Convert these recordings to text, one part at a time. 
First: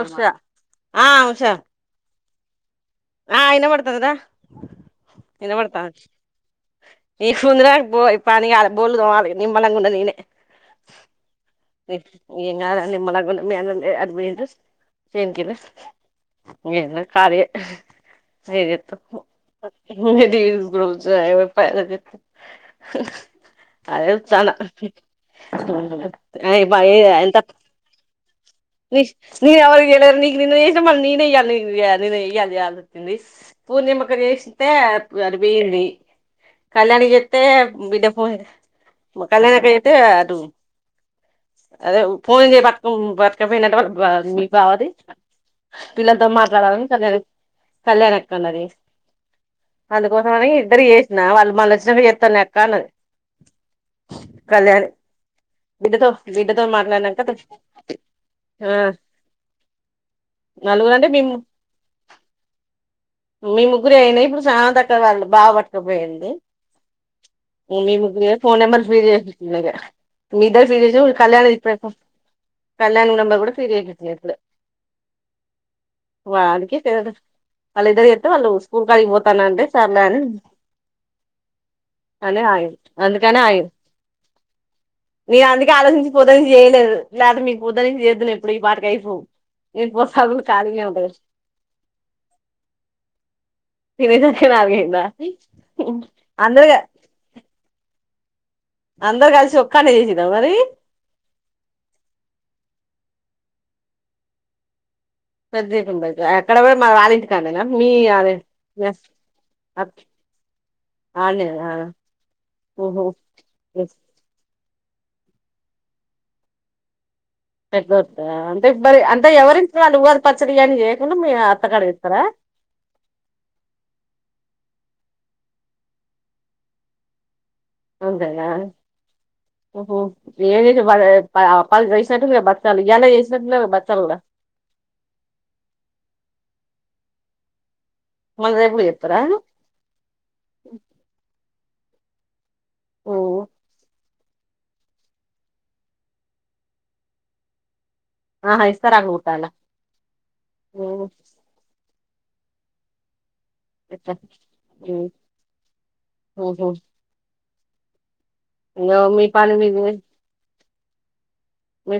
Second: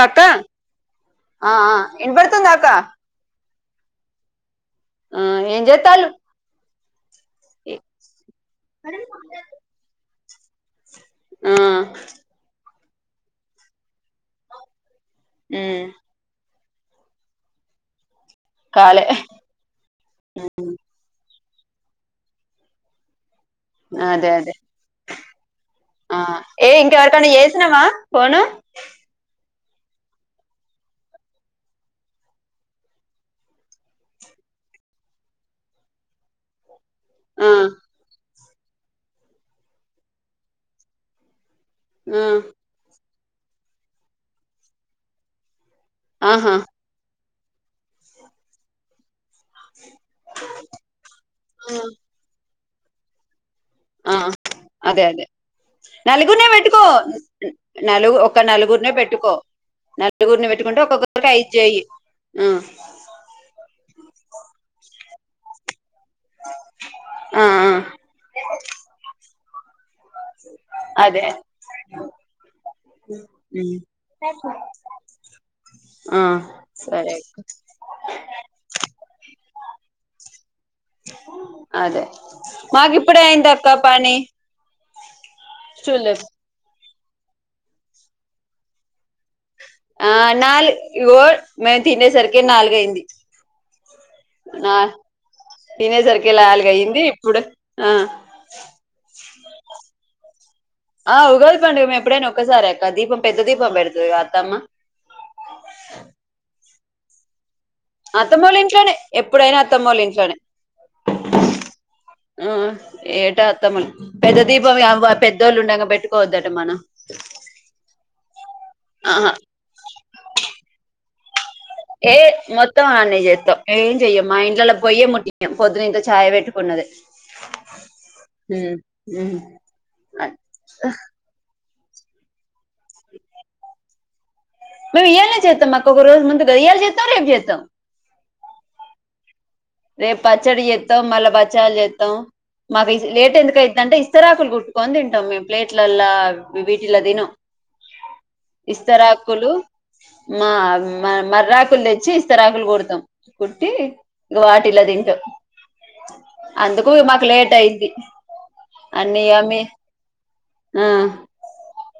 ఆ ఉష ఆ అక్క ఆ ఇనబడుతున్నదా ఆ ఏం చేేతాలు నీకు ఉంది గాని పో ఇప్పని కలే బోర్లు తోమాలి నిమ్మళంగున్న నేనే ఆ ఏం నిమ్మళంగున్న [inaudible] చేనుకిర్రా ఉమ్ నేనుకూడా ఖాలీయే అదితు కాలే [inaudible] పద [inaudible] అదే అదే ఆ ఏ ఇంకెవరికైనా చేసినామా ఫోను నీ నేను ఎవరిళరు నీకు నిన్న చేసిన మళ్ళీ నేనే వెయ్యాలి నిన్నను వెయాలి అ వచ్చింది పూర్ణిమక్క చేస్తే అదిపోయింది కళ్యాణీ చెత్తే ఆ బిడ్డ పో మొక్కజొన్నకైతే అటు అదే ఆ పోన్ చెయ్ [unintelligible] ఇకపోయినంత వాళ్ళ బా బావది పిల్లల్తో ఆహా మాట్లాడాలని కొన్నరు కళ్యాణ అక్కనది అందుకోసంమని ఇద్దరికి చేసిన వాళ్ళు మళ్ళ వచ్చినప్పుడు చెస్తా కార్నర్ ఆ అదే అదే బిడ్డతో నలుగుర్నె బిడ్డతో పెట్టుకో మాట్లాడినాక నలుగు ఒక ఆ నలుగురినే పెట్టుకో నలుగురిని పెట్టుకుంటే నలుగురు అంటే ఒక్కొక్కరికి మేము ఐ చెయి మీ ముగ్గురు రైనే ఇప్పుడు సామాంతక్క వాళ్ళ బావ కుపోయింది ఆ ఆ మీ ముగ్గు [inaudible] ఫోన్ నెంబర్ ఫీడ్ చేస్ ఇనగా మీ ఇద్దరు పెళ్లి చేసేటప్పుడు అదే కళ్యాణి [inaudible] కళ్యాణి ఉమ్ పీరియడ్లు చేత్లో ఆ సరే అక్క అదే అని ఆయదు మాకు ఇప్పుడే అందుకని ఆయ అయిందక్క పని నేను అందుకే ఆలోచించి చూడలేదు పోతేనే చేయలేదు లేతే మీకు పొద్దనుంచి చే ఎప్పుడో ఈ పాటకి అయిపోవు నేను ఆ పోసాగులు నాలు ఖాళీనే ఉంటది ఇగో మేము తినేసరికే నాలుగయింది తినేసరికి నాలుగైందా తినేసరికి అందరు లాలుగైంది ఇప్పుడే అందరు కలిసి ఒక్కనే చేసిరా మరి ఆ ఉగాది పండుగ మే ఎప్పుడైనా ఒక్కసారే అక్క దీపం పెద్దదీపం పెడతదిగా అత్తమ్మ పెద్ద దీపం పెట్టు ఎక్కడ పెడ్ మళ్ళా వాళ్ళింటి కాడ్నేనా అత్తమ్మోళ్ళింట్లోనే ఎప్పుడైనా అత్తమ్మోళ్ళింట్లోనే ఆడనే ఆ ఓహో ఏటా అత్తమ్మ వా పెద్దోళ్ళు ఉండగా పెట్టుకోవద్దట మనం [unintelligible] అంటే ఇప్పడి అంటే ఆహా ఎవరింటికి వాళ్ళు ఉద పచ్చడి అని [unintelligible] ఏ మొత్తం ఆడ్నే చెత్తవ్ పొద్దునింత ఛాయ పెట్టుకున్నది అంతేనా ఏం చేసి అ బాధ చెప్పల్లా వాళ్ళు వేసినట్టు మే బతకాలి ఇయాలా చేసినట్టున్నరుగా బచ్చాళ్లు గూడ మేము ఈయాలే చెత్తాం మాకు ఒక రోజ మందుగా ఇయలా చెత్తాం రేపు చెత్తాం మళ్ళ రేపు కూడా చెత్తారా రేపు పచ్చడి చేత్తవు మళ్ళ బచ్చాలు చే తవు మరీ జ్ లేట్ ఎందుకు అయిద్దంటే ఇస్ ఇస్తరాకులు కుట్టుకొని తింటాం మేము ప్లేట్లల్లో వీటిలో తినం ఆహా ఇస్తారా కుట్టాల ఇస్తరాకులు మా మ మర్రాకులు తె చే ఇస్తరాకులు కుడుతాం కుట్టి వాటిలో ఇంగ తింటాం అందుకు మాకు లేట్ టైయ్యింది ఇంగో మీ పని మీర్ చే ఆ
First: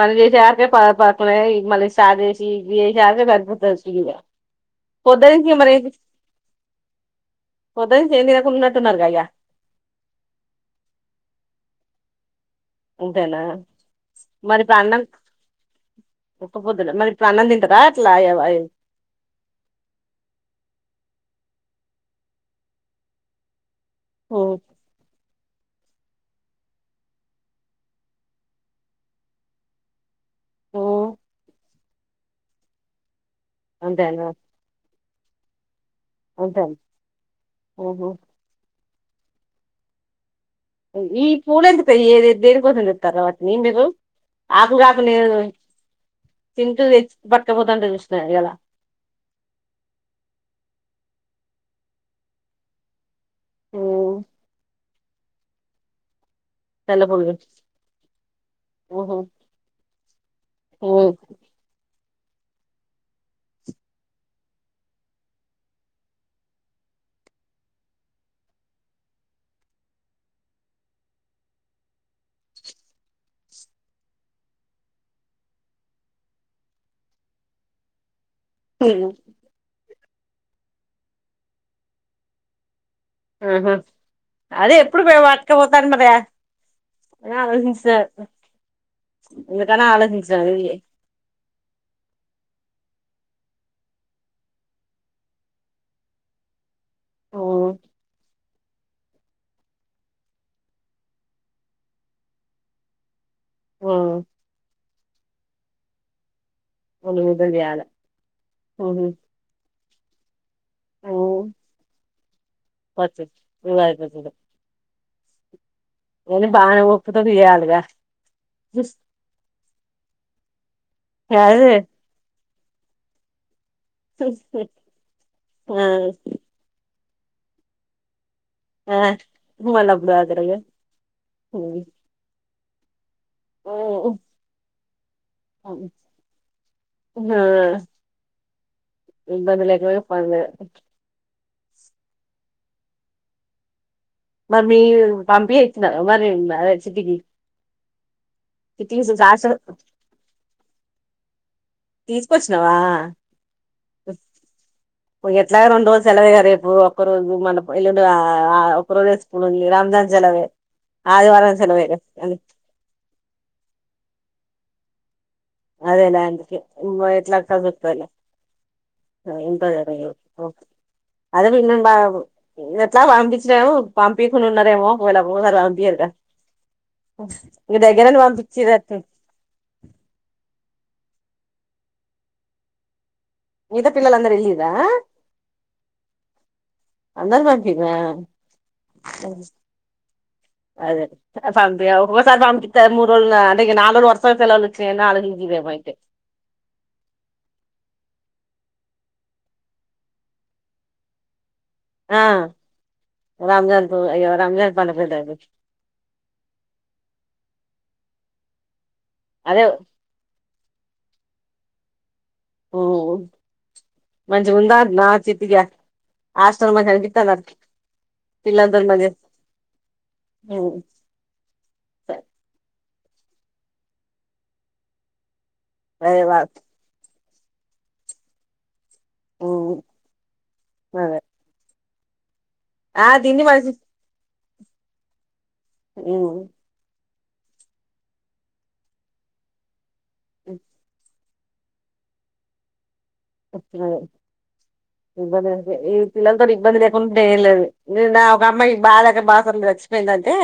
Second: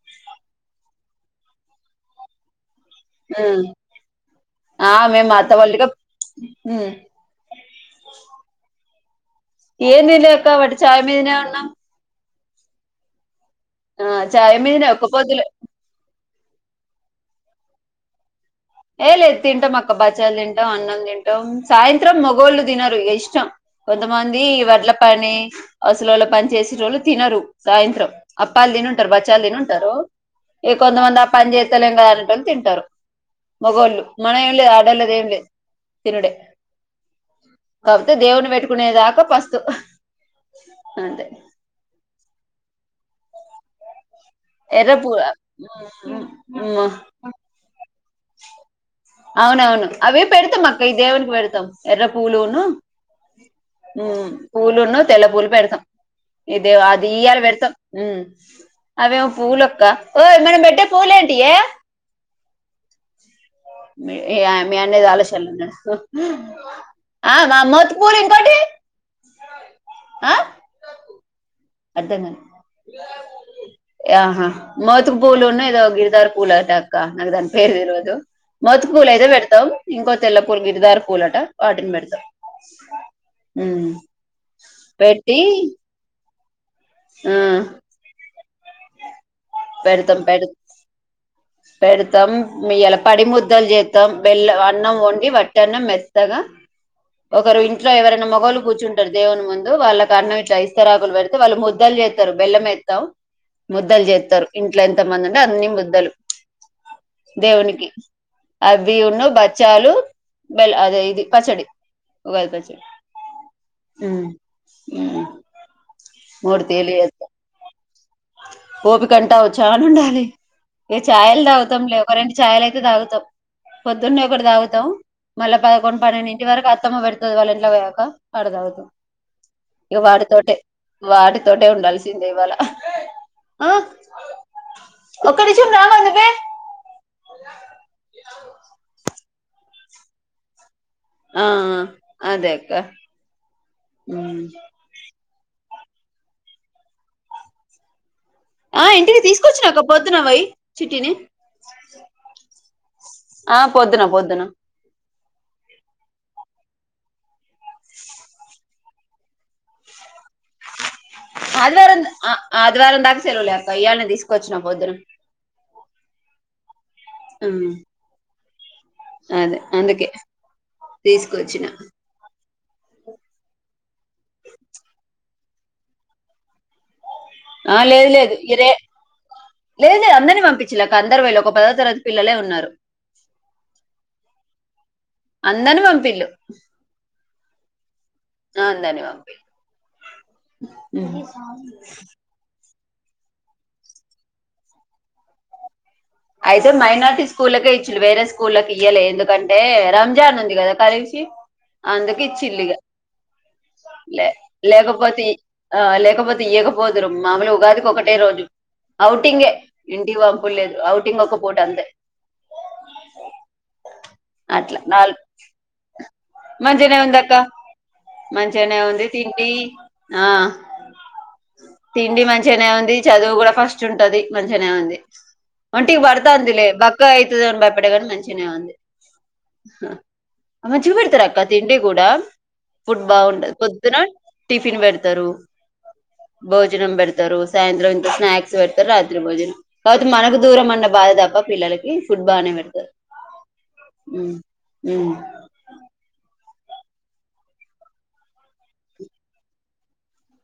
పని చేసే ఆకే ప పక్కలో మళ్ళీ సాధేసి ఇది చేసే యాలకే ఉమ్. సరిపోతాది ఇంగా ఆ, పొద్దు మేము మా నుంచి అత్త మరి ఏ వాళ్ళుగా పొద్దు నుంచి ఏం తినకున్నట్టు సున్నారు గయ ఏమి లేక వాటి ఛాయమీదనే ఉన్నాం అంతేనా ఆ చాయ్ మీదనే ఒక్క పొద్దులే ఒక్కపొద్దులు మరి ఇప్పుడు అన్నం తింటాదా అట్లా యావ్ యావ్ ఏ లేదు తింటాం అక్క బచ్చాలు తింటాం అన్నం తింటాం సాయంత్రం మగోళ్ళు తినరు ఇష్టం కొంతమంది ఉమ్, వడ్ల పని అసలు వాళ్ళ పని చేసేటోల్లు తినరు సాయంత్రం అప్పాలు తినుంటారు బచ్చాలు తినుంటారు ఏ ఉమ్, కొంతమంది ఆ పని చే [inaudible] అంటారు తింటారు మొగోళ్ళు అంతేనా మనం ఏం లేదు ఆడోళ్ళది ఏం లేదు తినుడే అంతే కాపోతే దేవుని పెట్టుకునే దాకా పస్తు అంతే ఉమ్ దేని కోసం తెత్తారు వాటిని మీరు ఎర్ర ఆకుకాకు పూల లేదు తింటూ తెచ్చి పట్టకపోతుండ జెస్ట్ స ఎలా అవునవును అవే పెడతాం అక్క ఈ దేవునికి పెడతాం ఎర్ర పూలును ఉ పూలును తెల్ల పూలు పెడతాం ఇదేవి తెల్ల అది పూలు ఇయ్యర్ పెడతాం ఉహు. అవేవో పూలొక్క ఓయ్ ఇక్కడ పెట్టేయ్ పూలేంటియే మీయ మీయన్నది ఆలోసన్లు నడుసు అర్ధం గాల ఆహా మోతుకు పూలును ఏదో గిర్దర్ పూలటక్క నగ్ దాన్ పేర్ దెల్వాదు మోతుకు ఉమ్. పూలైతే పెడ్తాం ఇంకో తెల్లపూలు గిరిధార్ పూలట వాటిని పెడతాం మ్ హు అది ఎప్పుడు [unintelligible] పెట్టి పట్కపోతారు అన్నదే ఏ ఆ ఆలోచించలె [unintelligible] ఇందుకానా పెడతాం పెడతాం ఆలోచించించయి పెడతాం ఇయలా పడి ముద్దలు చేస్తాం వెల్ళ అన్నం వండి వట్ట అన్నం మెత్తగా ఆ ఒకరు ఇంట్లో ఎవరైనా మొగోళ్ళు కూర్చుంటారు దేవుని ముందు వాళ్ళకి అన్నం ఇట్లా ఇస్తరాకులు పెడితే వాళ్ళు ముద్దలు చేస్తారు బెల్లం ఎస్తాం ఆ ముద్దల్ చేస్తారు ఇట్లా ఎంత మంది అండి అన్ని ముద్దలు రెండు ముద్దలు చేయాలి దేవునికి అవి ఉహు ఉన్న బచ్చాలు బెల్ అదే ఊ ఇది పచ్చడి ఉగాది పచ్చడి నేను మూడు బాగానే తీర్లు ఒప్పుతో చేస్త చేయాలిగా ఓపికంటావు చాల ఉండాలి ఏ ఛాయిలు త అదే అవతాం లే ఒక రెండు ఇ చాయల అయితే తాగుతా పొద్దున్నే ఒకటి తాగుతాం మళ్ళీ ఆ పదకొండు పన్నెండుడింటి వరకు అత్తమ పెడ్ అ వాలెంట్లా పోయాక అడద అవుతా ఆ మళ్ళీ ఇక అప్పుడు వాటితోట ఆగుతారుగా వాటితోట ఉండాల్సిందే ఇవాళ ఓఓ ఒకక్కడి చెప్పు రాందు ఇబందులే ఎకువగా పనులే ఆ అదేక్క మరి మీ పంపిపీ మరి మార చిటీకి ఆ ఇంటికి తీసుకొచ్చిినక పొద్దున అై చుట్టిని తీజ ప చ ఆ పోొద్దునా పోొద్దునా ఎట్లాగ రెండు రోజు సెలవేగా రేపు ఒక్కరోజు మన ఇళ్ళుండదా ఆ ప్రదస్ ప రామ్ దాన్ జరిపి ఆదివారం ఆదివారందాకా సెలవు లే ఇటన తీసు కచ్చిన పొద్దున అదేలా అందుకే ఎట్లా కదులుతది అదే అందుకే ఎఓ అదిన్న తీసుకొచ్చిన బా ఇదట్లా పంపించినం పంపికు ఉన్నారేమో పోయిలా పోసర వాంపక ఆ లేదు లేదు ఇ రే లేదు లేదు అందరిని మ పిచ్చిలలకు అందరు వళ్ళు ఒక పదో తరగతి పిల్లలే ఉన్నారు ఇద పిల్లల అందరు వెళ్ళిరా అందని పంపిలుు అంద మాతనా పంపిళ్ళు అదే పంపి ఒసారి ఫ యురుళ్ళ అంటే నాలుళ వసాల తెలచ్చ నాలుగు హింగిమయితే అయితే మైనార్టీ స్కూళ్ళకే ఇచ్చలే వేరే స్కూళ్ళకి ఇయ్వలే ఎందుకంటే రంజాన్ ఉంది కదా కలిసి ఆ అందుకే చిల్లిగా రంజాన్ కు లే అయ్యో రంజాన్ లేకపోతే పండగ ఆ లేకపోతే ఇయకపోదురు మామూలు ఉగాదికి ఒక రోజు ఔటింగే అదే ఇంటి వం లేదు అవుట్ ఇంక ఒక పూట ఉంది ఓ మంచిగుందా అట్లా నా నాలు చిట్టిగా హాస్టల్ మంచిగా మంచిగానే ఉంది అక్క అనిపిత్తందా మంచిగానే పిల్లలతోని ఉంది మంచిగా తిండి ఆ ఉమ్ తిండి మంచిగానే ఉంది. చదువు కూడా ఫస్ట్ ఉంటది మంచిగానే ఉంది ఒంటికి అదే బర్తా వా అందిలి బక్క యితే భయపడవ మంచిషునే వంది ఉమ్ అ మ జు అదే పెడతారా అక్క తిడి కూడా ఫుడ్ ఆ తిండి బాగుంటది మంచి పొద్దున్నే టిఫిన్ పెడతారు ఉమ్ భోజనం పెడత్ రు సాయంత్రం ఇంత స్నాక్స్ పెడతారు రాత్రి భోజన అ మ దూరమన్న బాధదాప పిల్లకి ఫుట్బా అనే పెడతారు ఉమ్ ఉమ్ ఇ ఏ పలా ఇబ్బంది ఇబ్బంది లేకుంటే ఏం లేదు నిన్న ఒక అమ్మాకి బాధక బాసదవ సచ్చిపోయిందంటే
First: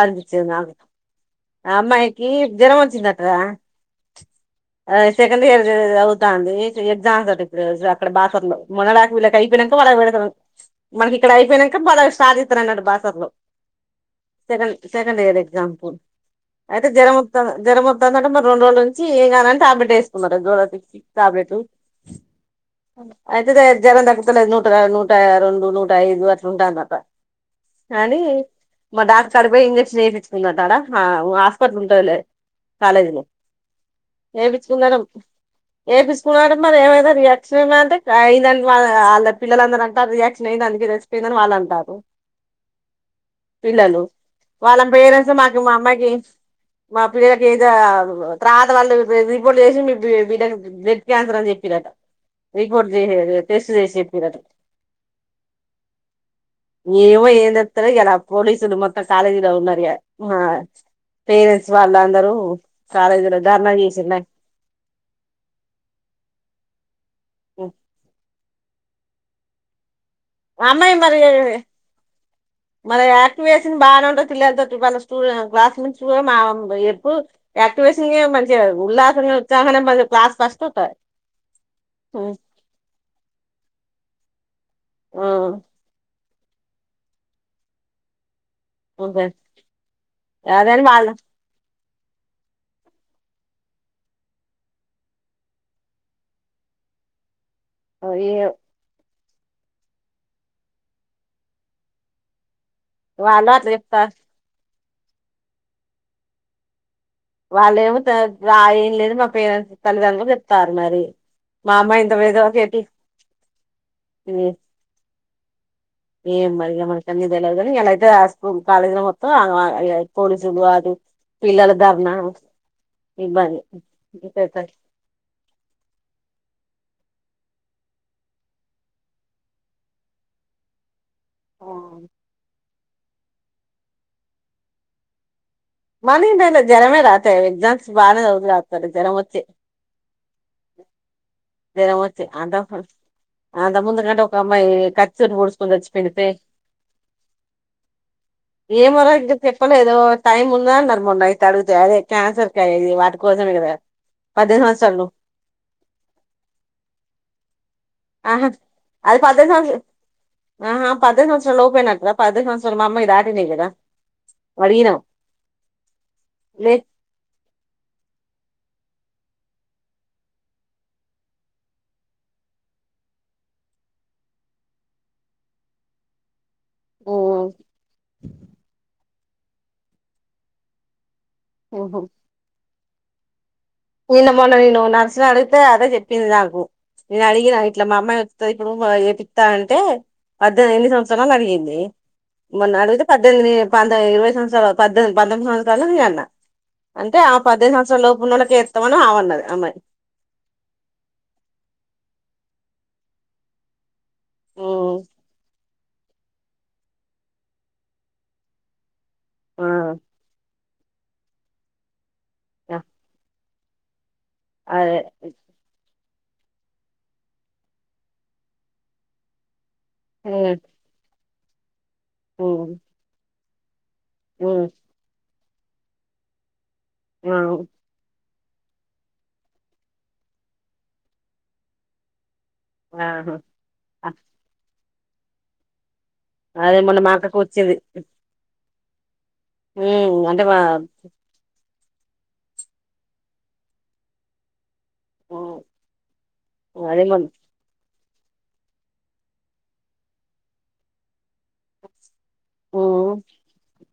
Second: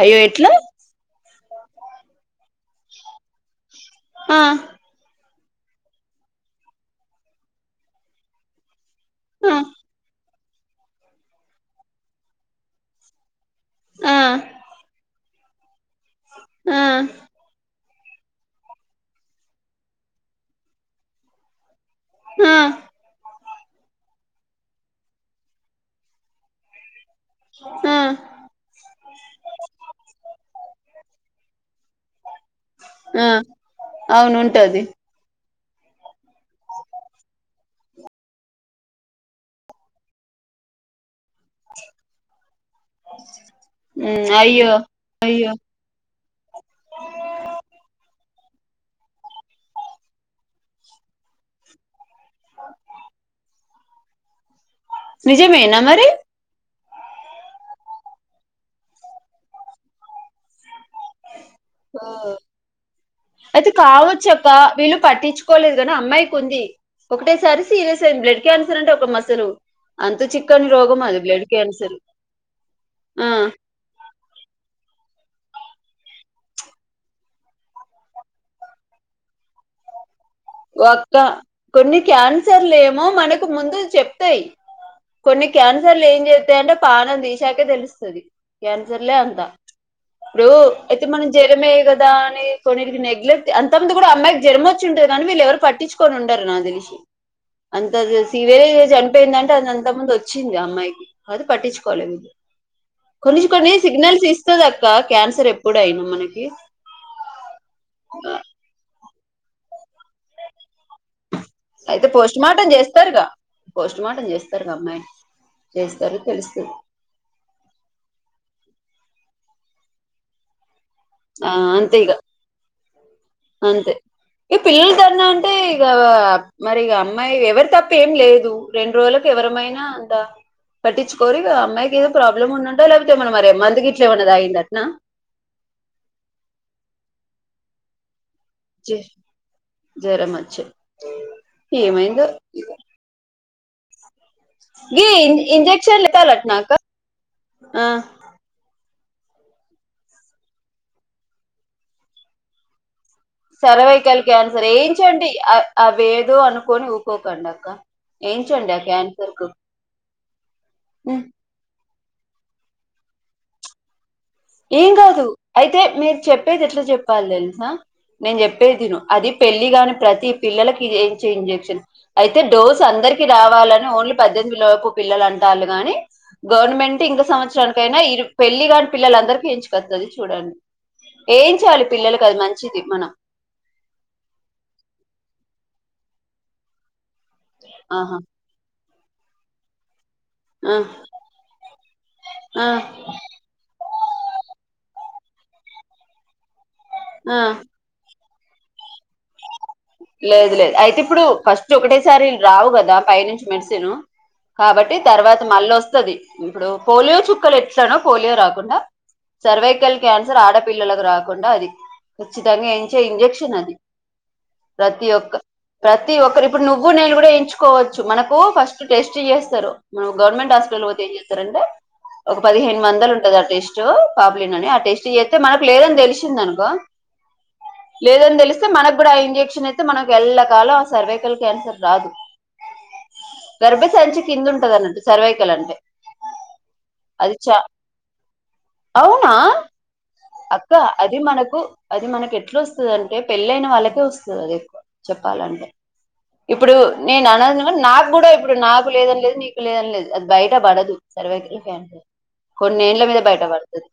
అయ్యో ఎట్లా నాకు అమ్మాయికి జ్వరం వచ్చిందట్రా ఆ సెకండ్ ఇయర్ చదు అవుతంది ఎజాన్ ఇడ అక్కడ బా లో మనళాకు విల ఆ కైపినంకు వాళకు వెడతడు మనకి ఇక్కడ అయిపోనాక బాగా సాధితన అన్నాడు బాసర్ లో ఆ సగం సగ లే ఎగ్జాపుల్ ఆ అయితే జ్వర ముతా జ్వర మ తన్నడంలో రెండు రోజుల నుంచి ఏగా అంట టాబ్లెట్ వేసుకున్న రెండో రోలునుంటి టాబ్లెటు హమ్ అయితే జ్వరం దక్కుతాలే నూట నూట రెండు నూట ఐదు అట్లా ఉంటుందట ఆ కానీ మా డాక్ట కడిపోయి ఇంజెక్షన్ ఎపిచ్చుకుని ఉంటాడా ఆ అవును ఉంటది ఏ విస్కుల్ మరి ఏమైనా రియాక్షన్ అంటే అయిందనికి ఆళ్ళ పిల్లందర అంట రియాక్షన్ అయింది అందుకే కిందన వాళ్ళు అంటారు ఉమ్ అయ్యో అయ్యో తర్వాత వాళ్ళు రిపోర్ట్ చేసి మీ బ బ్లడ్ క్యాన్సర్ అని చెప్ప చెట రిపోర్ట్ చేసే టెస్ట్ చేసే పిరట నిజేమేనా మరి ఏమో ఏంతెత్తరో ఇయాలా పోలీసులు మొత్తం కాలేజీలో ఉన్నరు ఇగ పేరెంట్స్ వాళ్ళు అందరూ కాలేజీలో ధర్నా చేసిన్లే హు ఒకటేసారి సీరియస్ అయింది బ్లడ్ న్సర్ అంటే ఒక మస్సలు ఆ అమ్మాయి మరి మరి ఆ యాక్ట్ వేసింది బాగానే ఉంటది పిల్లలతోటి వాల్ల క్లాస్ నుంచి ఎప్పుడు యాక్టివేషన్ మంచిగా ఉల్లాస ఉత్సాహణ మ ఒక్క తె ఆ కొన్ని క్యాన్సర్లు ఏం చేస్త తంట పానం తీశాకే తెలుస్తుది క్యాన్సర్లే ఉంటది అంతా ఇప్పుడు అదని అయితే వాళ్ళు మనం జ్వరమేయ్య కదా అని కొకి నెగలెక్ట్ అంతంది కూడా అమ్మాయికి జన్మ వచ్చి ఉంటుది కానీ వీళ్ళు ఎవరు పట్టిచ్చుకొని ఉండరు నాకు తెలిసి అంత ఈ సవేర జం అంత గడ్డి, ఆ గడ్డి పక్క పొంటి మొత్తం మొత్తం రోడ్డు ఉన్నది కొంచ వాళ్ళు అట్లా కొన్ని చెప్తారు సిగ్నల్స్ ఇస్తుంది ఇ క్యాన్సర్ ఎప్పుడ అయినా మనకి వాళ్ళ ఏమ రా ఏం లేదు మా పేరట్స్ తల్లుదండ్రులకు చెప్తారు మరి మా అమ్మాయి అయితే ఇంత పోస్ట్మార్టం వేగవా చేస్తారుగా పోస్ట్మార్టం చేస్తారుగా అమ్మాయిని చేస్తారు ఏం తెలుస్తది మరిగా మనకు అన్ని తెలువది కానీ ఇయ్యాల అయితే ఆ స్కూల్ కాలేజ్ లో మెత్త పోలీసులు అది ఆ పిల్లల అంతే ఇగ ధర్నా ఇబ్బంది అంతే ఈ పిల్లల ధర్నా అంటే ఇక మరి ఇగ అమ్మాయి ఎవరి తప్ప ఏం లేదు రెండు రోజులలకు ఎవరమైనా అంతా పట్టించు కోరు ఇగ ఆ అమ్మాయికి ఏదో ప్రాబ్లమ్ ఉన్నా లేపోతే మన మరిే మందు గిట్లే ఏం అన్న తాగింది అట్నా మనీం జ్వరమే రాత ఎగ్జామ్స్ బాగానే జరం వచ్చే జ్వరం వచ్చి జరం వచ్చి ఏమైందో అంత అంత ముందు కంటే ఒక ఇ అమ్మాయి గీ కత్తి తోటి ఇన్ పొడుచుకుని ఇంజెక్షన్లు చచ్చిపోయిండు తే ఎత్తాలట్నాక ఏమో రా ఇంకా చెప్పలే ఏదో టైమ్ ఉందన్నది అన్నారు మొన్న అయితే అడుగుతే అదే క్యాన్సర్ క అయి వాటికి సర్వైకల్ క్యాన్సర్ ఏంచండి అ వేదుో అన్ అను కొని ఊకో కండాక్క ఆహ అది పద్దెంది సంవత్సరలా లోపేనట్రా పద్దెంది సంవత్సరాలు మామ్మ ఈ దాటినాయి కదా ఏం అడిగినాం కాదు అయితే మీరు చెప్పేది లే ఎట్లా చెప్పాలి తెలుసా నేను చెప్ చెప్పేది విను అది పెళ్లిి గాని ప్రతి పిల్లలకి ఏంచే ఇంజక్షన్ అయితే డోసు అందరికి రావాలని ఓన్లీ పద్దెనిమిదిిలకు పిల్లలు అంటాళ్ళు గాని గవర్నమెంట్ ఇంక సంవత్సరానికైనా ఇరు పెళ్లి కాని పిల్లలందరికి ఎంచుకతది చూడండి ఎయించాలి ఓహో పిల్లలకు అది మంచిది మన నిన్న మొన్న నిను నరసిన అడితే అదే చెప్పింది నాకు నిను అడిగిన ఇట్లా మా అమ్మాయి ఆహా వాత్తది ఇప్పుడు ఎపి యిత్త అంటే పద్దెనిది ఎన్ని ఆ సంవత్సరాలు అడిగింది ఆ మొన్న అడిగితే పద్దెనిమిది పన్ ఇరవై సంవత్సరాలు మీ పద్దే పద్దెనిమిది సంవత్సరాల మీ అన్న అంటే ఆ పద్దెనిమిది సంవత్సరం లోపలా తవన ఆవన్నది అమ్మాయి లేదు లేదు అయితే ఇప్పుడు ఫస్ట్ ఒకటేసారి రావు కదా పైనుంచి మెడిసిన్ కాబట్టి ఉమ్ తర్వాత మళ్ళొస్త ది ఇప్పుడు పోలియో చుక్కలు ఎట్లానో పోలియో రాకుండా ఆ సర్వైకల్ క్యాన్సర్ ఆడ పిల్లలకు రాకుండా అది కచ్చితంగా ఏయించే ఇంజెక్షన్ అది ఆ అదే ప్రతి ఒక్క ప్రతి ప్రతి ఒకరు ఇప్పుడు నువ్వు నేను కూడా వేయించుకోవచ్చు మనకు ఫస్ట్ టేస్ట్ చేస్తారు ఆ గవర్నమెంట్ హాపిటల్కి పోతే ఏంచేస్ ఇం [unintelligible] ఒక ఉమ్ పదిహేను మందలు ఉంటది ఏష్ సో పాబ్లి ఉమ్ ననే ఆ టేస్ట్ ఎ అయితే మనకు లేదని తెలిసషిందనుకో అవ్ లేదని తెలిస్తే మనకు కూడా ఆయన చె క్షన్ అయితే మనకు ఎళ్ల కాలం సర్వైకల్ క్యాన్సర్ రాదు ఆ ఆహా అ గర్భసంచి కింద ఉంటద అన్నది సర్వైకల్ అంటే అదే మొన్న మాక్కకు వచ్చింది అవ్ నా ఉమ్ అంటే మా అక్క అది మనకు అది మనకి ఏట్లోస్తది అంటే పెళ్ళైన వాళ్ళకే వస్తు సరే ఉమ్ చెప్పాలంటె ఇప్పుడు అదే మొన్న నేను అన్నది నాకు నాకు కూడా ఇప్పుడు నాకు లేదని లేదు నీకు లేదని లేదు అది బయట పడదు సర్వైకల్ క్యాన్సర్ కొన్ని ఏళ్ల మీద బయట బడుతంది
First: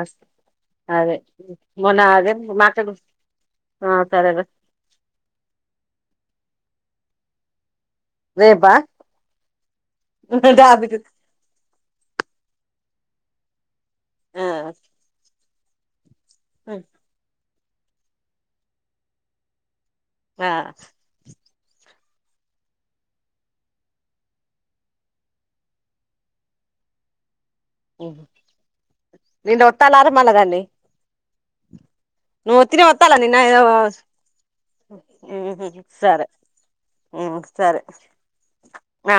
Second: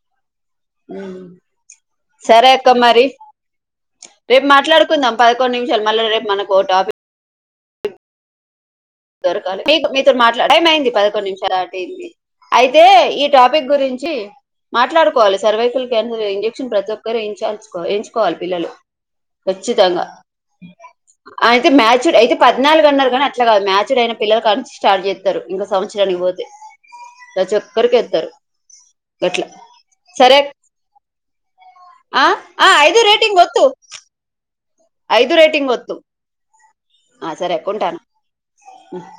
అస్ అదే మొన్న అదే సరే అక్క మాటలు మరి రేపు మాట్లాడుకుందాం పదకొండు నిమిషాలు మళ్ళ రేపు మనకో టాపిక్ రేపా దొరకాలి మీక్ మీతో మాట్లాడే టైమ్ అయింది టాపిక్ పదకొండు నిమిషాలు దాట్ పేయింది అయితే ఈ టాపిక్ గురించి ఆ వచ్చి మాట్లాడుకోవాలి. సర్వే పుల్ క్యాన్ ఈ ఇంజెక్షన్ ప్రతి ఒక్కరూ ఏయించాల్ కో ఎంచుకోవాలి పిల్లలు ఖచ్చితంగా ఆహ్. అయితే మ్యాచ్డ్ అయితే పద్నాలుగు అన్నారు కానీ అట్లా కాదు మ్యాచ్. మెచూడ్ అయిన పిల్లలు కానించి స్టార్ట్ చేస్తారు ఇంకో సంవత్సరానికి పోతే. ప్రతీ ఒక్కరికి ఎత్తారు గట్ల నిన్న వత్తాలారా మళ్ళా సరే అక్ దాన్ని నువ్వు ఒత్తిన ఒత్తాలా నిన్న రేటింగ్ వద్దు హైదరాబాద్ ఐదు ఉమ్ రేటింగ్ హుహు వద్దు సరే ఆ ఉమ్ సరే కొంటాను ఆ.